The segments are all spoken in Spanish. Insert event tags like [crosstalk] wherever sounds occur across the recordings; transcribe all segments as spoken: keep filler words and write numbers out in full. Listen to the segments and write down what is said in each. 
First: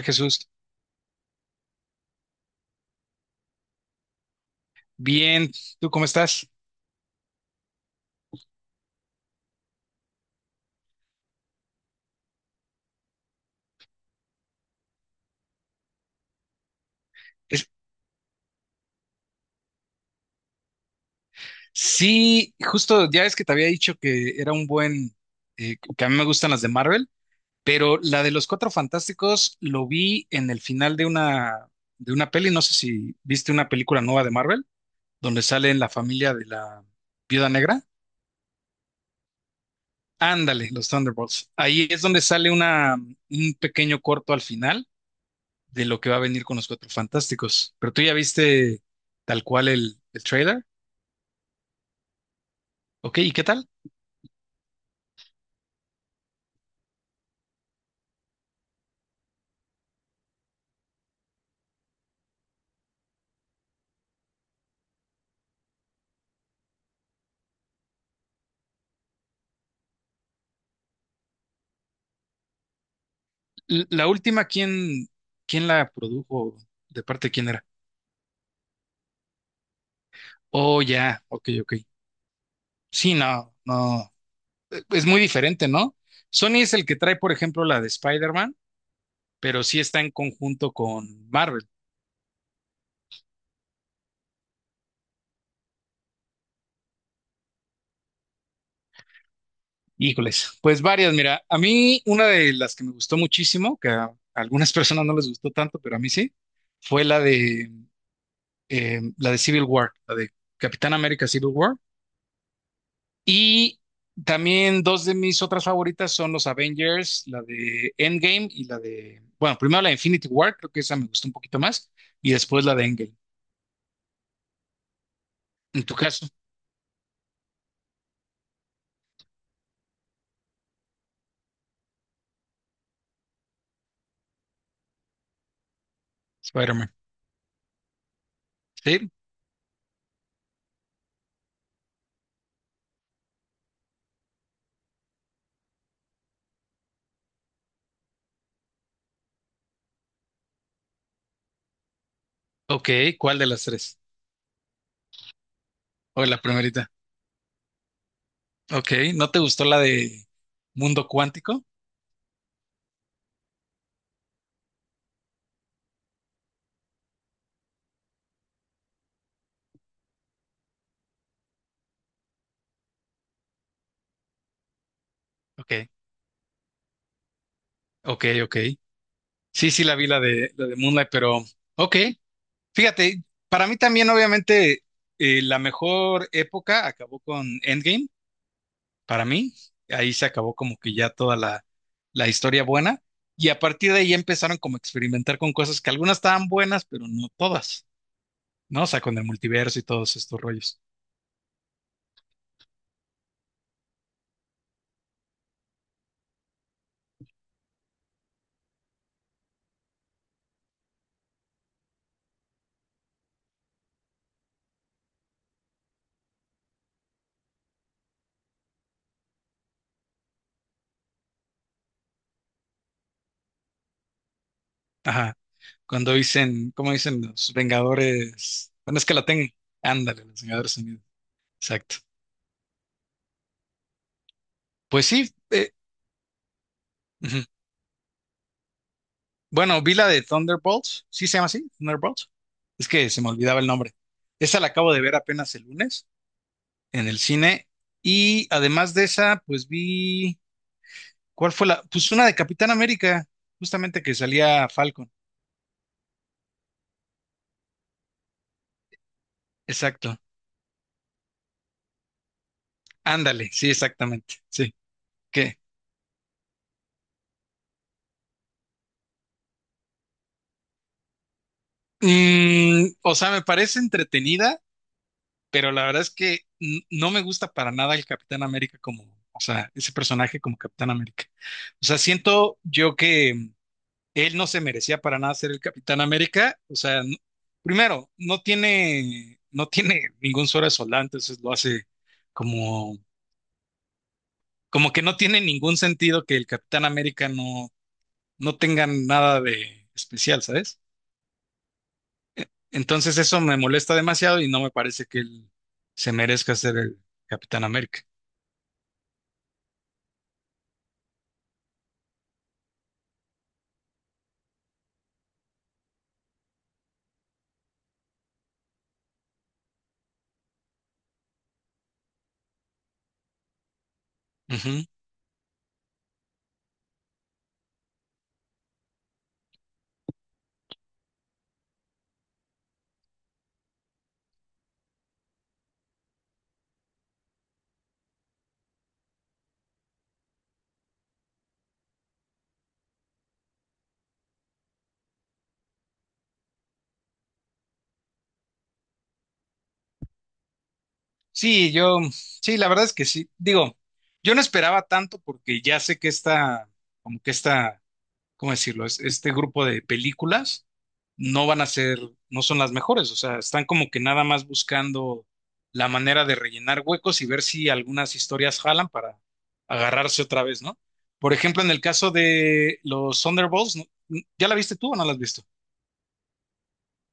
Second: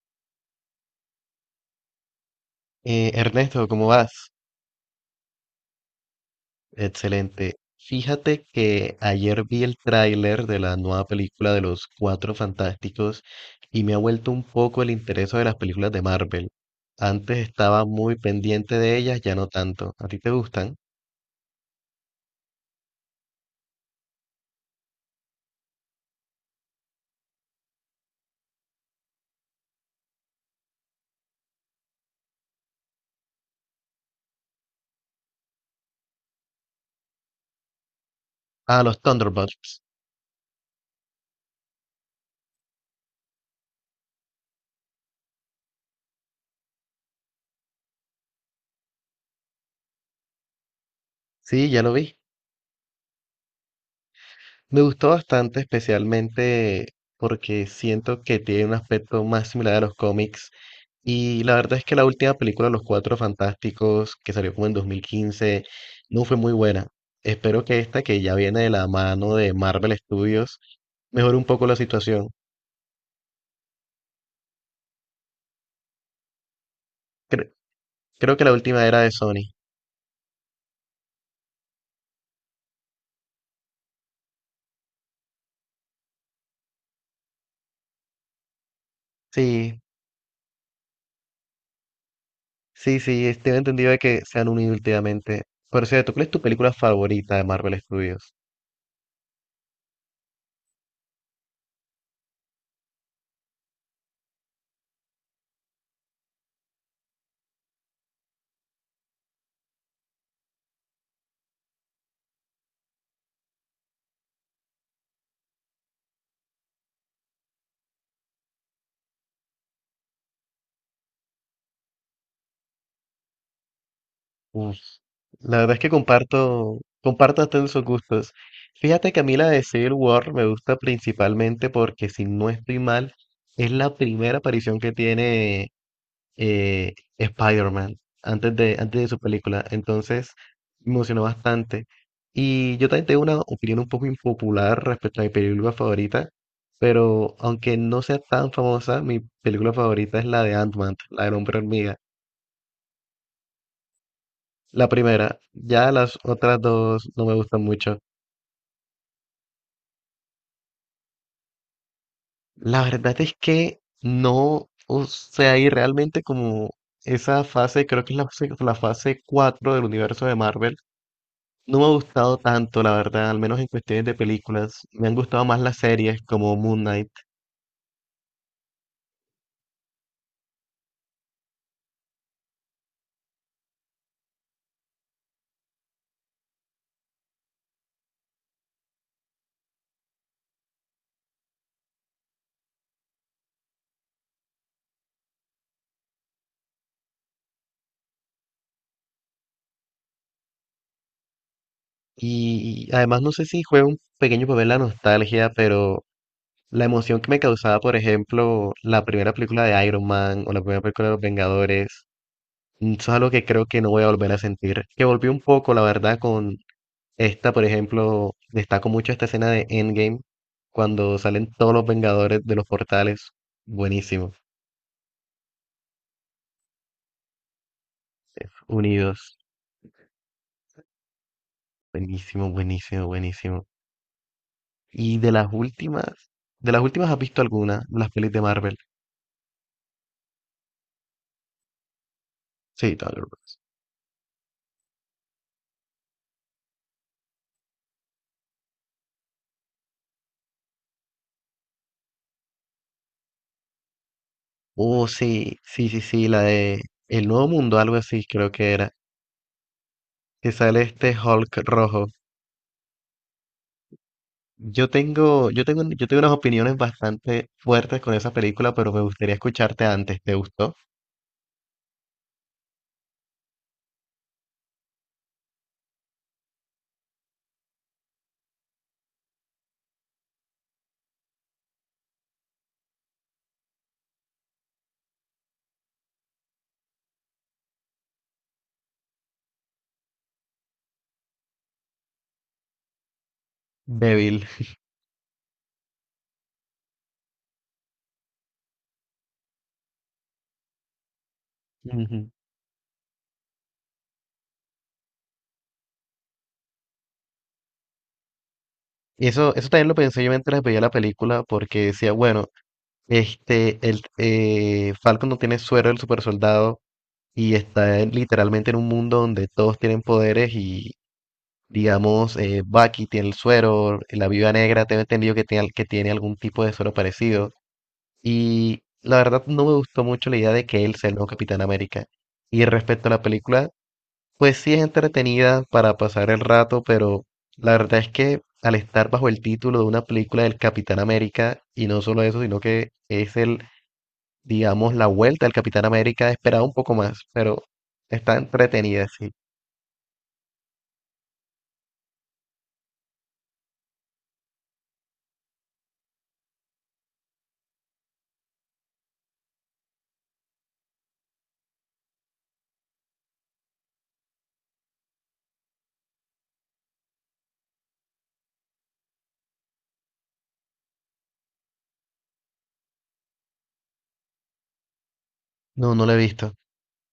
Jesús, Eh, Ernesto, ¿cómo vas? bien, ¿tú cómo estás? Excelente. Fíjate que ayer vi el tráiler de la nueva película de los Cuatro Fantásticos y me ha vuelto un poco el interés de las películas de Marvel. Antes Es- estaba muy pendiente de ellas, ya no tanto. ¿A ti te gustan? sí, justo ya es que te había dicho que era un buen, eh, que a mí me gustan las de Marvel, pero la de los Cuatro Fantásticos lo vi en el final de una, de una peli, no sé si viste una película nueva de Marvel, donde sale en la familia de la Viuda Negra. Ah, los Thunderbolts. Ándale, los Thunderbolts. Ahí es donde sale una, un pequeño corto al final de lo que va a venir con los Cuatro Fantásticos. Pero tú ya viste tal cual el, el trailer, Sí, ya lo vi. ¿ok? ¿Y qué tal? Me gustó bastante, especialmente porque siento que tiene un aspecto más similar a los cómics. Y la verdad es que la última película, Los Cuatro Fantásticos, que salió como en dos mil quince, no fue muy buena. Espero que esta, que ya viene de la mano de Marvel Studios, mejore un poco la situación. L- La última, ¿quién, quién la produjo? ¿De parte de quién Cre- era? creo que la última era de Sony. Oh, ya, ok, ok. Sí, no, no. Es muy diferente, ¿no? Sony es el que trae, por ejemplo, la de Spider-Man, pero sí Sí, está en conjunto con Marvel. sí, sí, tengo entendido de que se han unido últimamente. Por cierto, ¿cuál es tu película favorita de Marvel Studios? Híjoles, pues varias, mira, a mí una de las que me gustó muchísimo, que a algunas [laughs] personas no les gustó tanto, pero a mí sí, fue la de, eh, la de Civil War, la de Capitán América Civil War. Y también dos de mis otras favoritas son los Avengers, la de Endgame y la de, bueno, primero la de Infinity War, creo que esa me gustó un poquito más, y después la de Endgame. Uf, la verdad es En que tu caso, comparto, comparto hasta en sus gustos. Fíjate que a mí la de Civil War me gusta principalmente porque, si no estoy mal, es la primera aparición que tiene Spider-Man. eh, Spider-Man antes de, antes de Sí. su película. Entonces, me emocionó bastante. Y yo también tengo una opinión un poco impopular respecto a mi película favorita, pero aunque no sea tan famosa, mi película favorita es la de Ant-Man, la del hombre hormiga. Ok, ¿cuál de las tres? La primera, ya las O la otras primerita. dos no me gustan mucho. Ok, ¿no te gustó la de Mundo Cuántico? La verdad es que no, o sea, y realmente como esa fase, creo que es la, fase- la fase cuatro del universo de Marvel, no me ha gustado tanto, la verdad, al menos en cuestiones de películas. Me han gustado más las Ok, series como Moon Knight. ok, ok. Sí, sí, la vi la de, la de Moonlight, pero ok. Fíjate, para mí también, obviamente, eh, la mejor época acabó con Endgame para mí. Ahí se acabó como que ya toda la, la historia buena. Y a partir de ahí empezaron como a experimentar con cosas que algunas estaban buenas, pero no todas, ¿no? O sea, con el multiverso y todos estos rollos. Y además no sé si juega un pequeño papel la nostalgia, pero la emoción que me causaba, por ejemplo, la primera película de Iron Man o la primera película de Los Vengadores. Eso es algo que creo que no voy a volver a sentir. Que volví un poco, la verdad, con esta, por ejemplo, destaco mucho esta escena de Endgame, cuando salen todos los Vengadores de los portales. Buenísimo. Ajá. Cuando dicen, ¿cómo dicen los Vengadores? Bueno, es que la Unidos. tengo. Ándale, los Vengadores Unidos. Exacto. Buenísimo, buenísimo, buenísimo. Pues Y de sí. las eh, últimas, de las últimas, ¿has visto ujú. alguna? Las pelis de Marvel. Bueno, vi la de Thunderbolts. ¿Sí se llama así? Thunderbolts. Es Sí, que se me Thunderbolts. olvidaba el nombre. Esa la acabo de ver apenas el lunes en el cine. Y además de esa, pues vi ¿cuál fue la? Pues una de Capitán América, justamente que salía Oh, Falcon. sí, sí, sí, sí, la de El Nuevo Mundo, algo así, creo que era. Exacto. Que sale este Hulk rojo. Ándale, sí, exactamente. Sí. Yo tengo, ¿Qué? yo tengo, yo tengo unas opiniones bastante fuertes con esa película, pero me gustaría escucharte antes. ¿Te gustó? Mm, o sea, me parece entretenida, pero la verdad es que n- no me gusta para nada el Capitán América como, o sea, ese personaje como Capitán América. O sea, siento yo que él no se merecía para nada ser el Capitán América. O sea, n- primero, no tiene, no tiene ningún suero de soldado, entonces lo hace como Débil. como que no tiene ningún sentido que el Capitán América no, no tenga nada de especial, ¿sabes? Ujú. E- Entonces eso me molesta demasiado y no me parece que él se merezca ser el Capitán América. Y eso, eso también lo pensé yo mientras veía la película, porque decía, bueno, este, el eh, Falcon no tiene suero del super soldado y está en- literalmente en un mundo donde todos tienen poderes y, digamos, eh, Bucky tiene el suero, la Viuda Negra, Ujú. tengo entendido que tiene, al- que tiene algún tipo de suero parecido. Y la verdad no me gustó mucho la idea de que él sea el nuevo Capitán América. Y respecto a la película, pues sí es entretenida para pasar el rato, pero la verdad es que al estar bajo el título de una película del Capitán América, y no solo eso, sino que es el, digamos, la vuelta del Capitán América, esperaba un poco más, pero está entretenida, sí. Sí, yo, sí, la verdad es que sí. Digo, yo no esperaba tanto porque ya sé que esta, como que esta ¿cómo decirlo? Es- Este grupo de películas no van a ser, no son las mejores, o sea, están como que nada más buscando la manera de rellenar huecos y ver si algunas historias jalan para agarrarse otra vez, ¿no? Por ejemplo, en el caso de los Thunderbolts, ¿no? ¿Ya la viste tú o no la has visto? No, no la he visto.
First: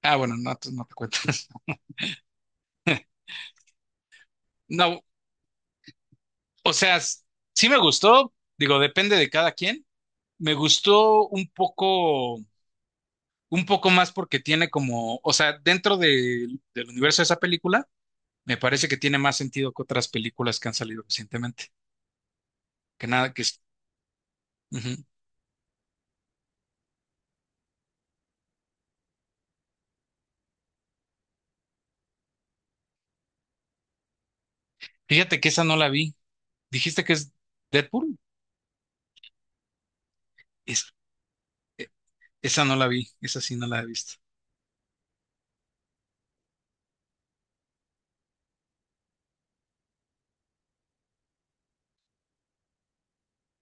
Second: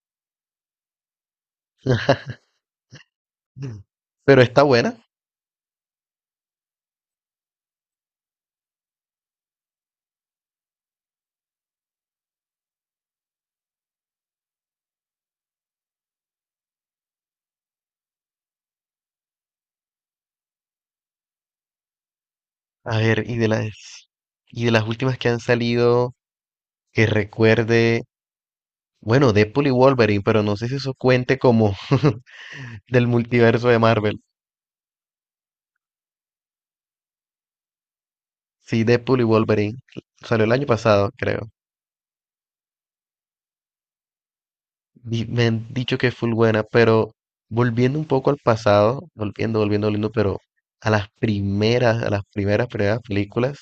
Ah, bueno, no, te- no te cuento. [laughs] Mm. Pero está buena. No, o sea, s- sí me gustó, digo, depende de cada quien. Me gustó un poco, un poco más porque tiene como, o sea, dentro de- del universo de esa película, me parece que tiene más sentido que otras películas que han salido recientemente. A Que ver, nada, y que de es. las, y de las Ujú. últimas que han salido, que recuerde. Bueno, Deadpool y Wolverine, pero no sé si eso cuente como [laughs] del multiverso de Marvel. Fíjate que esa no la vi. ¿Dijiste que es Deadpool? Sí, Deadpool y Wolverine. Salió el año Es- pasado, creo. esa no la vi. Esa sí no la he visto. Y me han dicho que es full buena, pero volviendo un poco al pasado, volviendo, volviendo, volviendo, pero a las primeras, a las primeras, primeras películas,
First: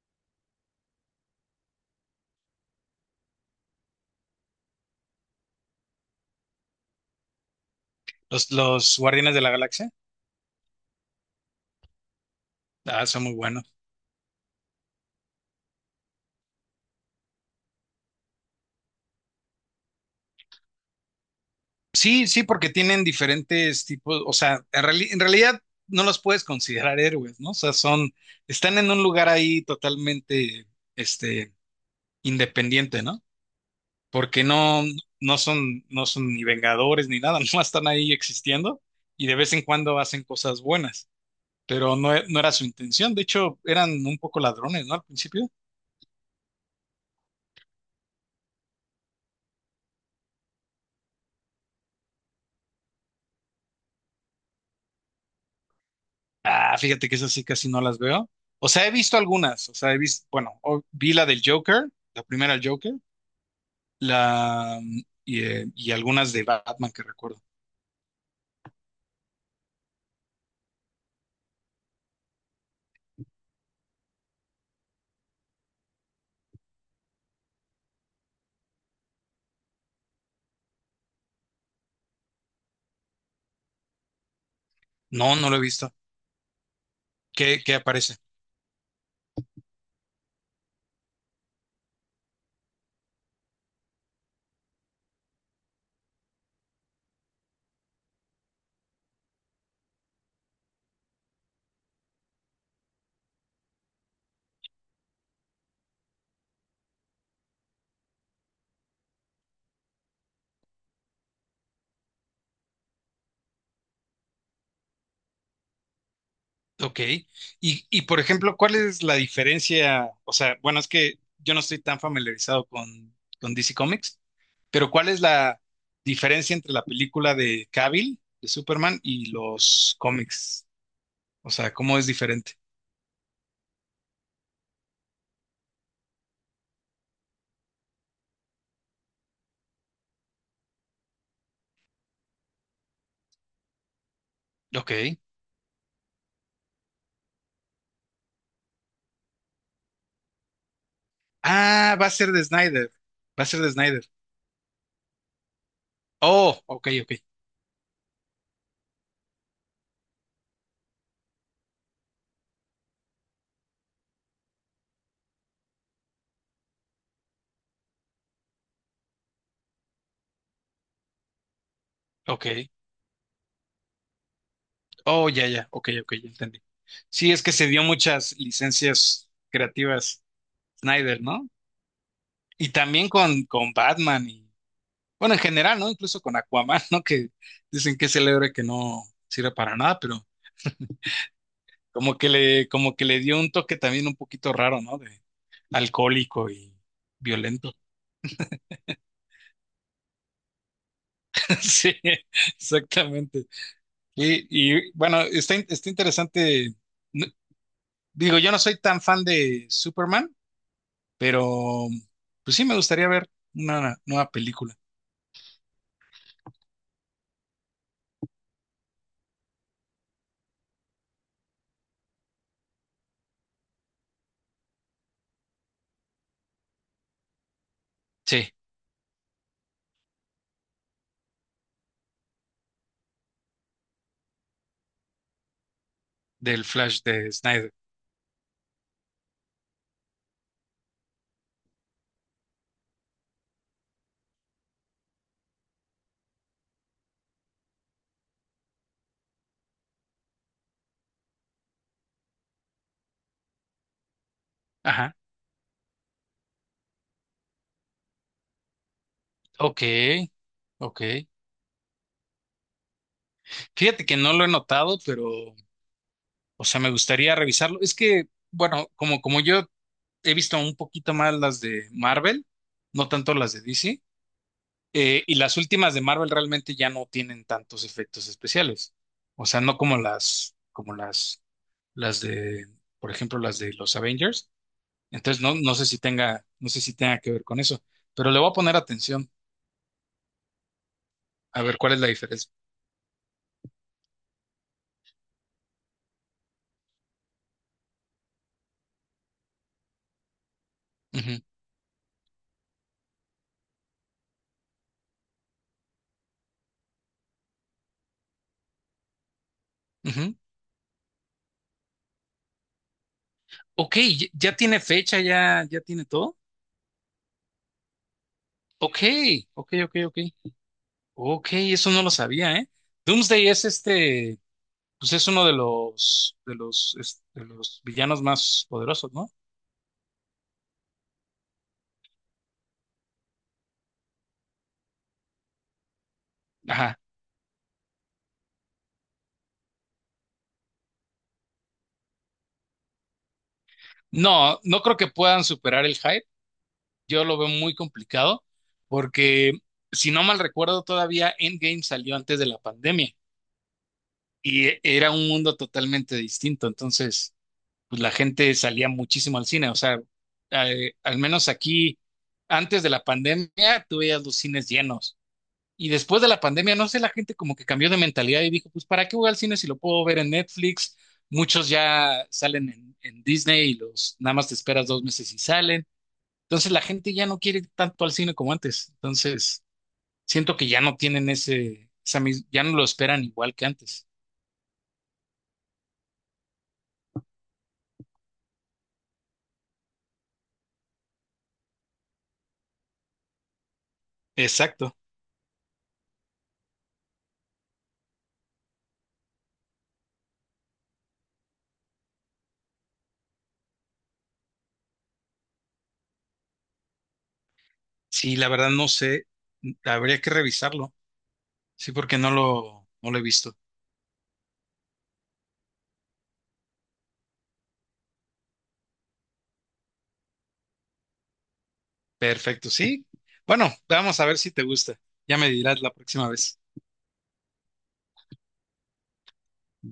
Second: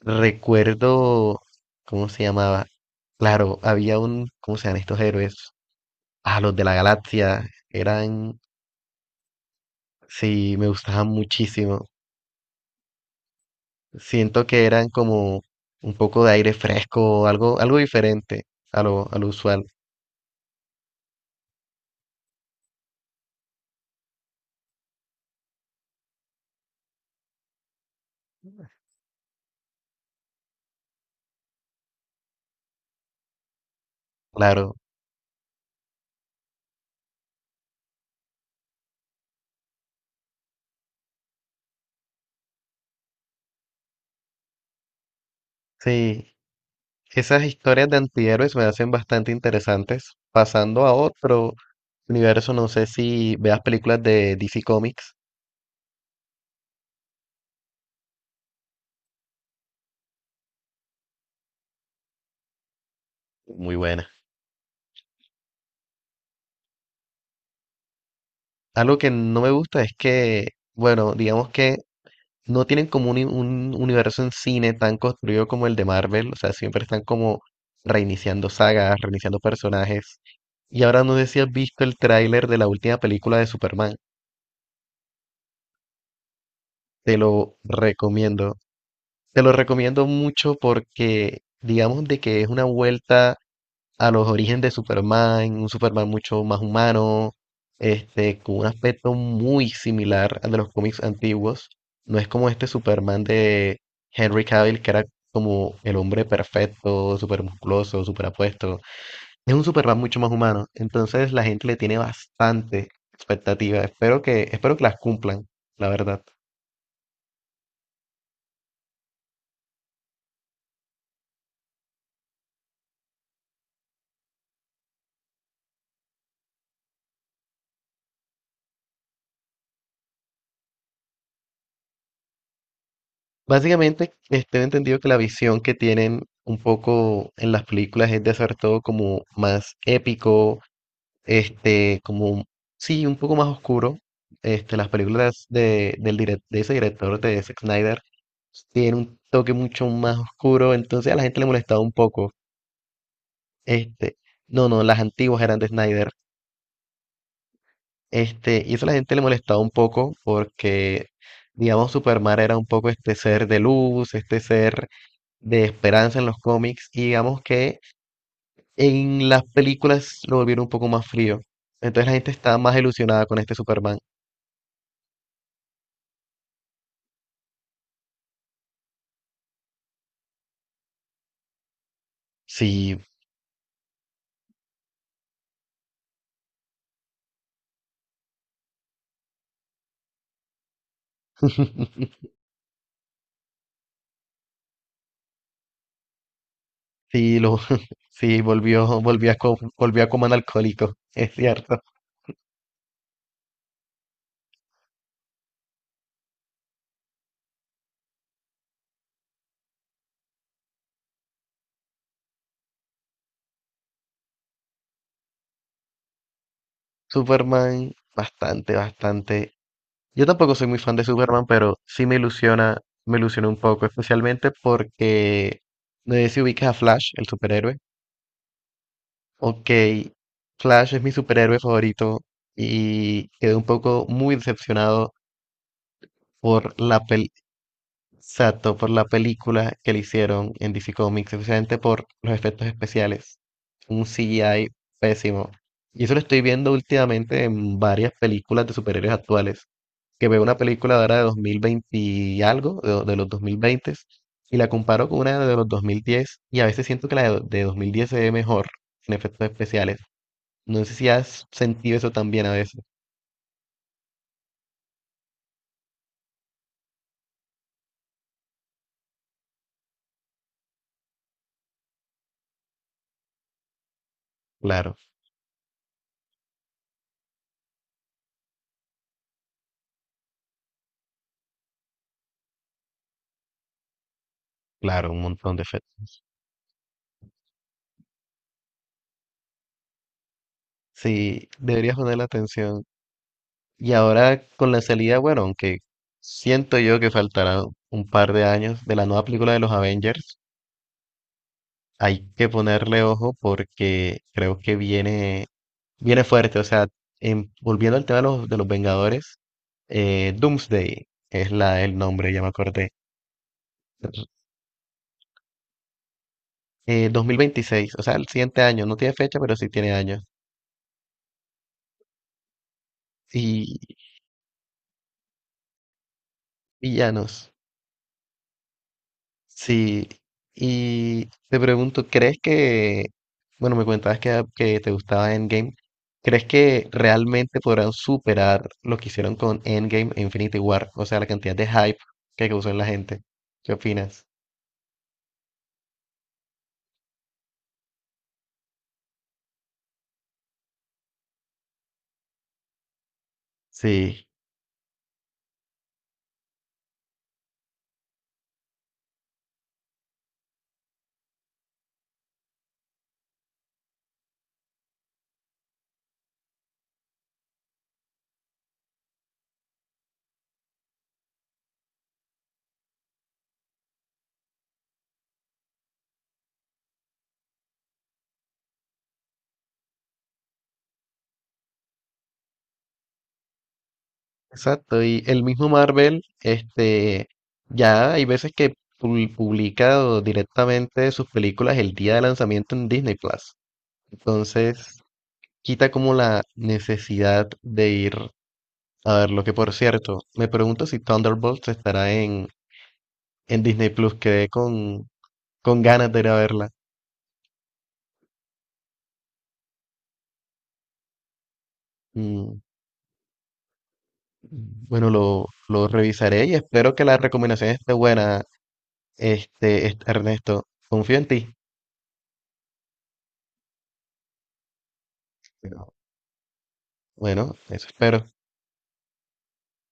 recuerdo, ¿cómo se llamaba? Claro, había un, ¿cómo se llaman estos héroes? Ah, los de la galaxia, eran, Los, los Guardianes de la Galaxia. sí, me gustaban muchísimo. Ah, son muy buenos. Siento que eran como un poco de aire fresco, algo, algo diferente a lo, a lo usual, Sí, sí, porque tienen diferentes tipos. O sea, en, reali- en realidad no los puedes considerar héroes, ¿no? O sea, son. Están en un lugar ahí totalmente, este, independiente, ¿no? Porque claro. no, no son, no son ni vengadores ni nada, [laughs] no están ahí existiendo y de vez en cuando hacen cosas buenas, pero no, e- no era su intención, de hecho eran un poco ladrones, ¿no? Al principio. Sí, esas historias de antihéroes me hacen bastante interesantes. Pasando a otro universo, no sé si veas películas de D C Comics, Ah, fíjate que esas sí casi no las veo. O sea, he visto algunas, o sea, he visto, bueno, o- vi la del Joker, la primera del Joker, muy buenas. la, mm, y, eh, y algunas de Batman que recuerdo. Algo que no me gusta es que, bueno, digamos que no tienen como un, un universo en cine tan construido como el de Marvel, o sea, siempre están como reiniciando sagas, reiniciando personajes. Y ahora no sé si has visto el tráiler de la última película de Superman. No, no lo he visto. Te lo ¿Qué, qué aparece? recomiendo. Te lo recomiendo mucho porque digamos de que es una vuelta a los orígenes de Superman, un Superman mucho más humano, este, con un aspecto muy similar al de los cómics antiguos. No es como este Superman de Henry Cavill, que era como el hombre perfecto, súper musculoso, súper apuesto. Es un Superman mucho más humano, entonces la gente le tiene bastante expectativa. Espero que, espero que las cumplan, la verdad. Ok. Y, y por ejemplo, ¿cuál es la diferencia? O sea, bueno, es que yo no estoy tan familiarizado con, con D C Comics, pero ¿cuál es la diferencia entre la película de Cavill, de Superman, y los cómics? O sea, ¿cómo es diferente? Básicamente, este, he entendido que la visión que tienen un poco en las películas es de hacer todo como más épico, este, como, sí, un poco más oscuro. Este, las Ok. películas de, del direc- de ese director, de Zack Snyder, tienen un toque mucho más oscuro, entonces a la gente le molestaba un Ah, va a ser poco. de Snyder. Va a ser de Snyder. Este, no, no, las antiguas eran de Snyder. Oh, ok, ok, Este, y eso a la gente le molestaba un poco porque, digamos, Superman era un poco este ser de luz, este ser de esperanza en los cómics, y digamos que en las películas lo volvieron un poco más frío. Entonces la gente ok. estaba más ilusionada con este Superman. Oh, ya, ya, ok, ok, ya entendí. Sí, es que se dio muchas licencias creativas Snyder, ¿no? Y Sí, también con, con Batman y bueno, en general, ¿no? Incluso con Aquaman, ¿no? Que dicen que es el héroe que no sirve para nada, pero como [laughs] que le, como que le dio un toque también un poquito raro, ¿no? De alcohólico y sí, lo, violento. [laughs] sí, volvió, volvió a, co- volvió a comer alcohólico, [laughs] es [laughs] cierto. Sí, exactamente. Y, y, bueno, está, in- está interesante. No- Digo, yo no soy tan fan de Superman, pero pues sí me gustaría ver una nueva película. Superman, bastante, bastante. Yo tampoco soy muy fan de Superman, pero sí me ilusiona, me ilusiona un poco, especialmente porque no sé si ubicas a Flash, el superhéroe. Sí, Ok, Flash es mi superhéroe favorito y quedé un poco muy decepcionado del por la Flash pel de Snyder. exacto, por la película que le hicieron en D C Comics, especialmente por los efectos especiales. Un C G I pésimo. Y eso lo estoy viendo últimamente en varias películas de superhéroes actuales, que veo una película de ahora de dos mil veinte y algo, de, de los dos mil veinte, y la comparo Ajá. con una de los dos mil diez, y a veces siento que la de, de dos mil diez se ve mejor en efectos Ok, especiales. No sé ok. si has sentido eso también a veces. Fíjate que no lo he notado, pero o sea, me gustaría revisarlo. Es que, bueno, como, como yo he visto un poquito más las de Marvel, no tanto las de D C, Claro, eh, y las últimas de Marvel realmente ya no tienen tantos efectos especiales. O sea, no como las, como las, las de, por ejemplo, las de los Avengers. claro, un Entonces, no, montón de no sé si efectos. tenga, no sé si tenga que ver con eso, pero le voy a poner atención Sí, a ver cuál deberías es la poner la diferencia. atención. Y ahora con la salida, bueno, aunque siento yo que faltará un par de años de la nueva película de los Avengers, Ujú, hay que ponerle ojo porque creo que viene. Viene fuerte, o sea, em, volviendo al tema de los, de los Vengadores, eh, ujú. Doomsday es la, el nombre, ya me acordé. Ok, ya ya tiene fecha, ya, ya tiene todo. Eh, dos mil veintiséis, o sea, el siguiente año, no Ok, tiene fecha, pero sí ok, tiene ok, ok. años. Ok, eso no lo sabía, ¿eh? Doomsday es Y este, pues es uno de los, de los, es- de villanos, los villanos más poderosos, ¿no? sí. Y te pregunto, ¿crees que, bueno, me comentabas que, que te gustaba Endgame, ¿crees que Ajá. realmente podrán superar lo que hicieron con Endgame e Infinity War? O sea, la cantidad de hype que causó en la gente. ¿Qué opinas? No, no creo que puedan superar el hype. Yo lo veo muy complicado porque, si no mal recuerdo, todavía Endgame salió antes de la pandemia Sí. y e- era un mundo totalmente distinto. Entonces, pues la gente salía muchísimo al cine. O sea, eh, al menos aquí, antes de la pandemia, tú veías los cines llenos. Y después de la pandemia, no sé, la gente como que cambió de mentalidad y dijo, pues, ¿para qué voy al cine si lo puedo ver en Netflix? Muchos ya salen en, en Disney y los nada más te esperas dos meses y salen. Entonces la gente ya no quiere ir tanto al cine como antes. Entonces, siento que ya no tienen ese, esa mis- ya no lo esperan igual que antes. Exacto, y el mismo Marvel, este, ya hay veces que pu- publica o directamente sus películas el día de lanzamiento en Disney Plus. Exacto. Entonces, quita como la necesidad de ir a verlo, que por cierto, me pregunto si Thunderbolts estará en, en Disney Plus. Quedé con, con ganas de ir a verla. Sí, la verdad no sé. Habría que revisarlo. Sí, porque no Mm, lo, no lo he visto. bueno, lo, lo revisaré y espero que la recomendación esté buena, este, este, Ernesto. Confío en ti. Perfecto, sí. Bueno, vamos a ver si te gusta. Ya me dirás la Pero, próxima vez. bueno, eso espero.